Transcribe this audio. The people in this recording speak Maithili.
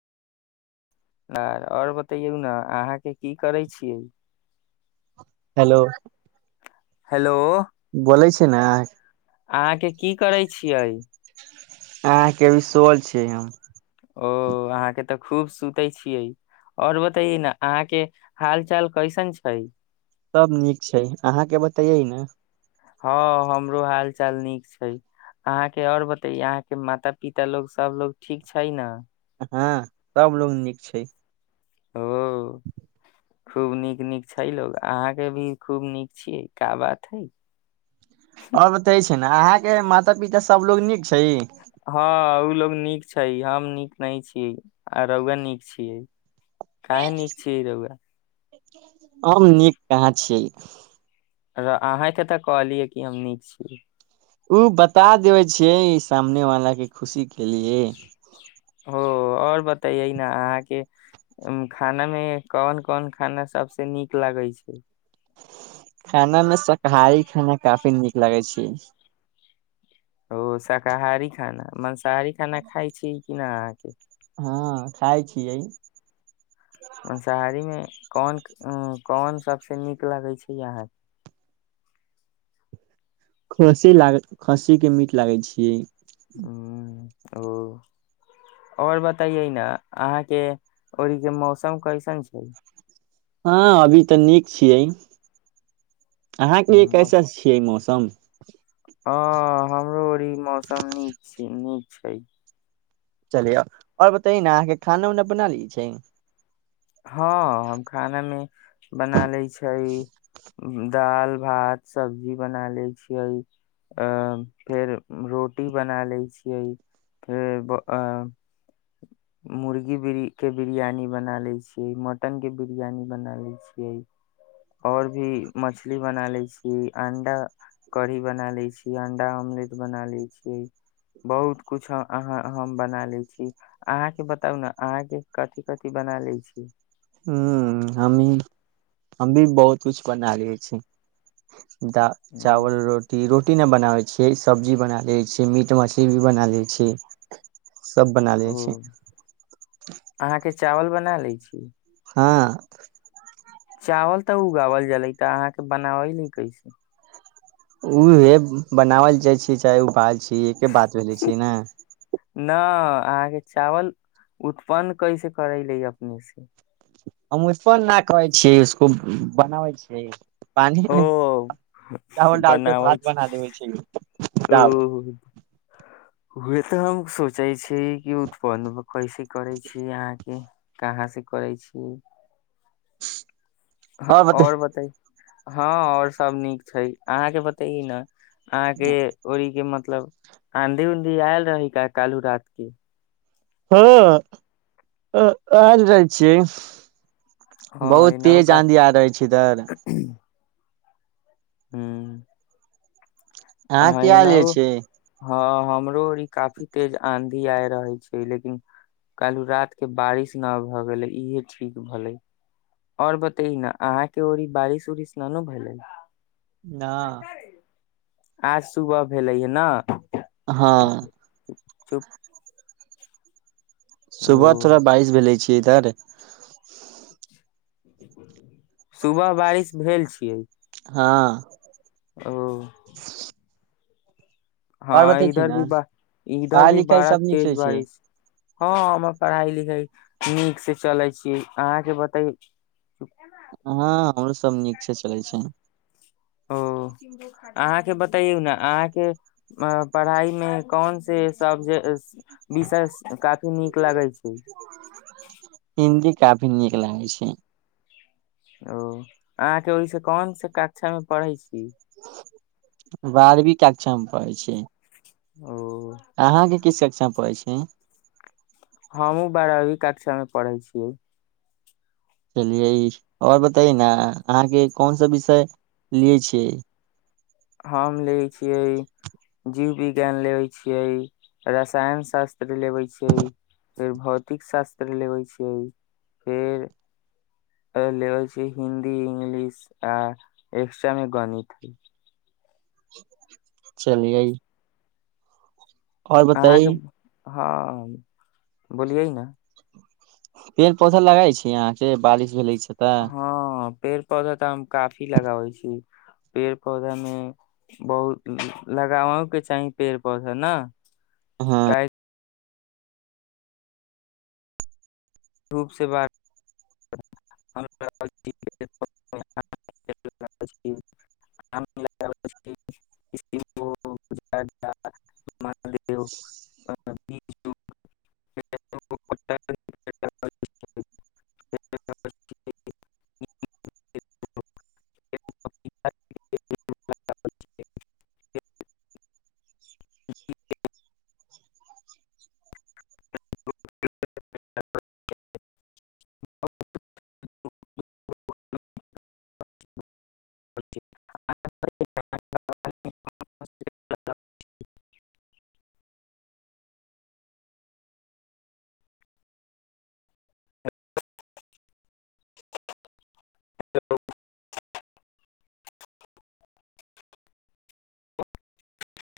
आर आओर बतैयौ ने अहाँके की करै छियै हेलो हेलो बोलै छी ने अहाँके की करै छियै अहकेभी सोल छिय हम ओ अहाँके तऽ खूब सुते छियै और बतेये ने अहाँ के हाल चाल कैसन छै सभ नीक छै अहाँके बतैयै ने हँ हमरो हाल चाल नीक छै अहाँके आओर बतैय अहाँके माता पिता लोग सबलोग ठीक छै ने हँ सब लोग नीक छै ओ खूब नीक नीक छै लोग अहाँ के भी खूब नीक छियै का बात है आओर बतै छै ने अहाँके माता पिता सब लोग नीक छै हँ ओ लोग नीक छै हम नीक नहि छीयै आ रौए नीक छियै कय नीक छीयै रउआ हम नीक कहाँ छियै र अहाँके तऽ कहलियै कि हम नीक छीियै ओ बता देबे छियै ई सामने वाला के खुशी के लिए ओ आओर बतैयै न अहाँके खाना मे कोन कोन खाना सबसे नीक लगै छै खाना मे शाकाहारी खाना काफी नीक लगै छी ओ शाकाहारी खाना मांस शहारी खाना खाय छी किना अहाँके हँ खाइ छियै मंसाहारी मे कोन उं कोन सबसँ नीक लगै छै अहाँके खस्सी लाग खस्सी के मीट लागै छी ह ओ आओर बतइयै ने अहाँके ओरीके मौसम कैसन छै हँ अभी तऽ नीक छियै अहाँके लिए कैसे छियै मौसम अछै हँ हमरो अ ई मौसम नीक छै नीक छै चलिय आओर बताै न अहाँके खाना उना बना ली छै हँ हम खानामे बना लै छै दाल भात सब्जी बना लै छियै फेर रोटी बना लै छियै फेर मुर्गी के बिरियानी बना लै छियै मटन के बिरियानी बनालै छियै और भी मछली बनालै छियै अंडा कढ़ी बना लै छी अंडा अमलेट बना लै छियै बहुत कुछ अहा हम बना लै छी अहाँ के बताउ ने अहाँ के बतौना आंहा के कथि कथि बना लै छी [inaudible] हमी हम भी बहुत कछ बना लै छी दा हम्म, चावल रोटी रोटी रोटी नहि बनाबै छियै सब्जी बना लै छियै मीट मछली भी बना लै छियै सब बना लै छै ओ अहाँके चावल बना लै छी हँ चावल तऽ उगाओल जलै तऽ अहाँके बनाबैल कैसे उहे बनावल जाइ छी चाहे उबावल छी इ एके बात भेलै छिय ने न अहाँके चावल उत्पन्न कैसे करैले अपने से हम उत्पन कहै छियै इसको बनाबै छियै पानि ओ में चावल डालके बनाबै भात बना छी। देबे छै चावल हए तऽ हम सोचै छी कि उत्पन्न कैसे करै छी अहाँके कहाँसे करै छी [inaudible] आ आओर बता और बताई हँ ओर सब नीक छै अहाँके बतेी ने अहाँके ओहि के मत मतलब आँधी उंधी आयल रहै का कालू रात के हँ आ आयल रह छिय हँ बहुत एनाहु तेज काफी आँधी आ रहै छै इधर हँ अहाँ के किहाल छ हँ हमरो आर काफी तेज आंधी आय रहे छै लेकिन कलू रात के बारिश न भ गेले इहे ठीक भेले और बतै न अहाँके र ई बारिश उरिश न ने भेलै न आज सुबह भेलै ह न हँ चुप सुबह ओ थोरा बइश भेल लै छै इधर सुबह बारिश भेल छियै हँ ओ और हँ बतै छी इधर ने भी ब इधर पढ़ाइ भी लिखाइ बारा सब नीक तेज से छै बारिश हँ हमर पढ़ाई लिखाई नीक से चलै छियै अहाँके बतैयो हँ हमरो सभ नीकसे चलै छै ओ अहाँके बतैयौ ने अहाँके पढ़ाई मे कोन से सब जे विषय काफी नीक लागै छै हिन्दी काफी नीक लागै छै ओ अहाँके ओहिसे कोनसे कक्षामे पढ़ै छी बारवी कक्षामे पढै छै [inaudible] मे पढ़ै छी हमू बारहवी कक्षा मे पढ़ै छि चलियै ओर बताइए ने अहाँके कोन सा विषय लियै छी हम लेै छियै जीवविज्ञान लेबै छियै रसायन शास्त्र लेबै छियै फेर भौतिक शास्त्र लेबै छियै फेर लेबै छियै हिन्दी इंग्लिश आ एक्स्ट्रामे गणित चलियै और आहाँके बताइ हँ बोलियै ना पेड़ पौधा लगाई छी आहाँ के बारिश भेले छै तऽ हँ पेड़ पौधा तऽ हम काफी लगाबै छी पेड़ पौधा मे बहुत लगाबो के चाही पेड़ पौधा ना हँ [unintelligible] धुपसे बात [inaudible] [inaudible] [inaudible] [inaudible] [inaudible] [inaudible] [inaudible]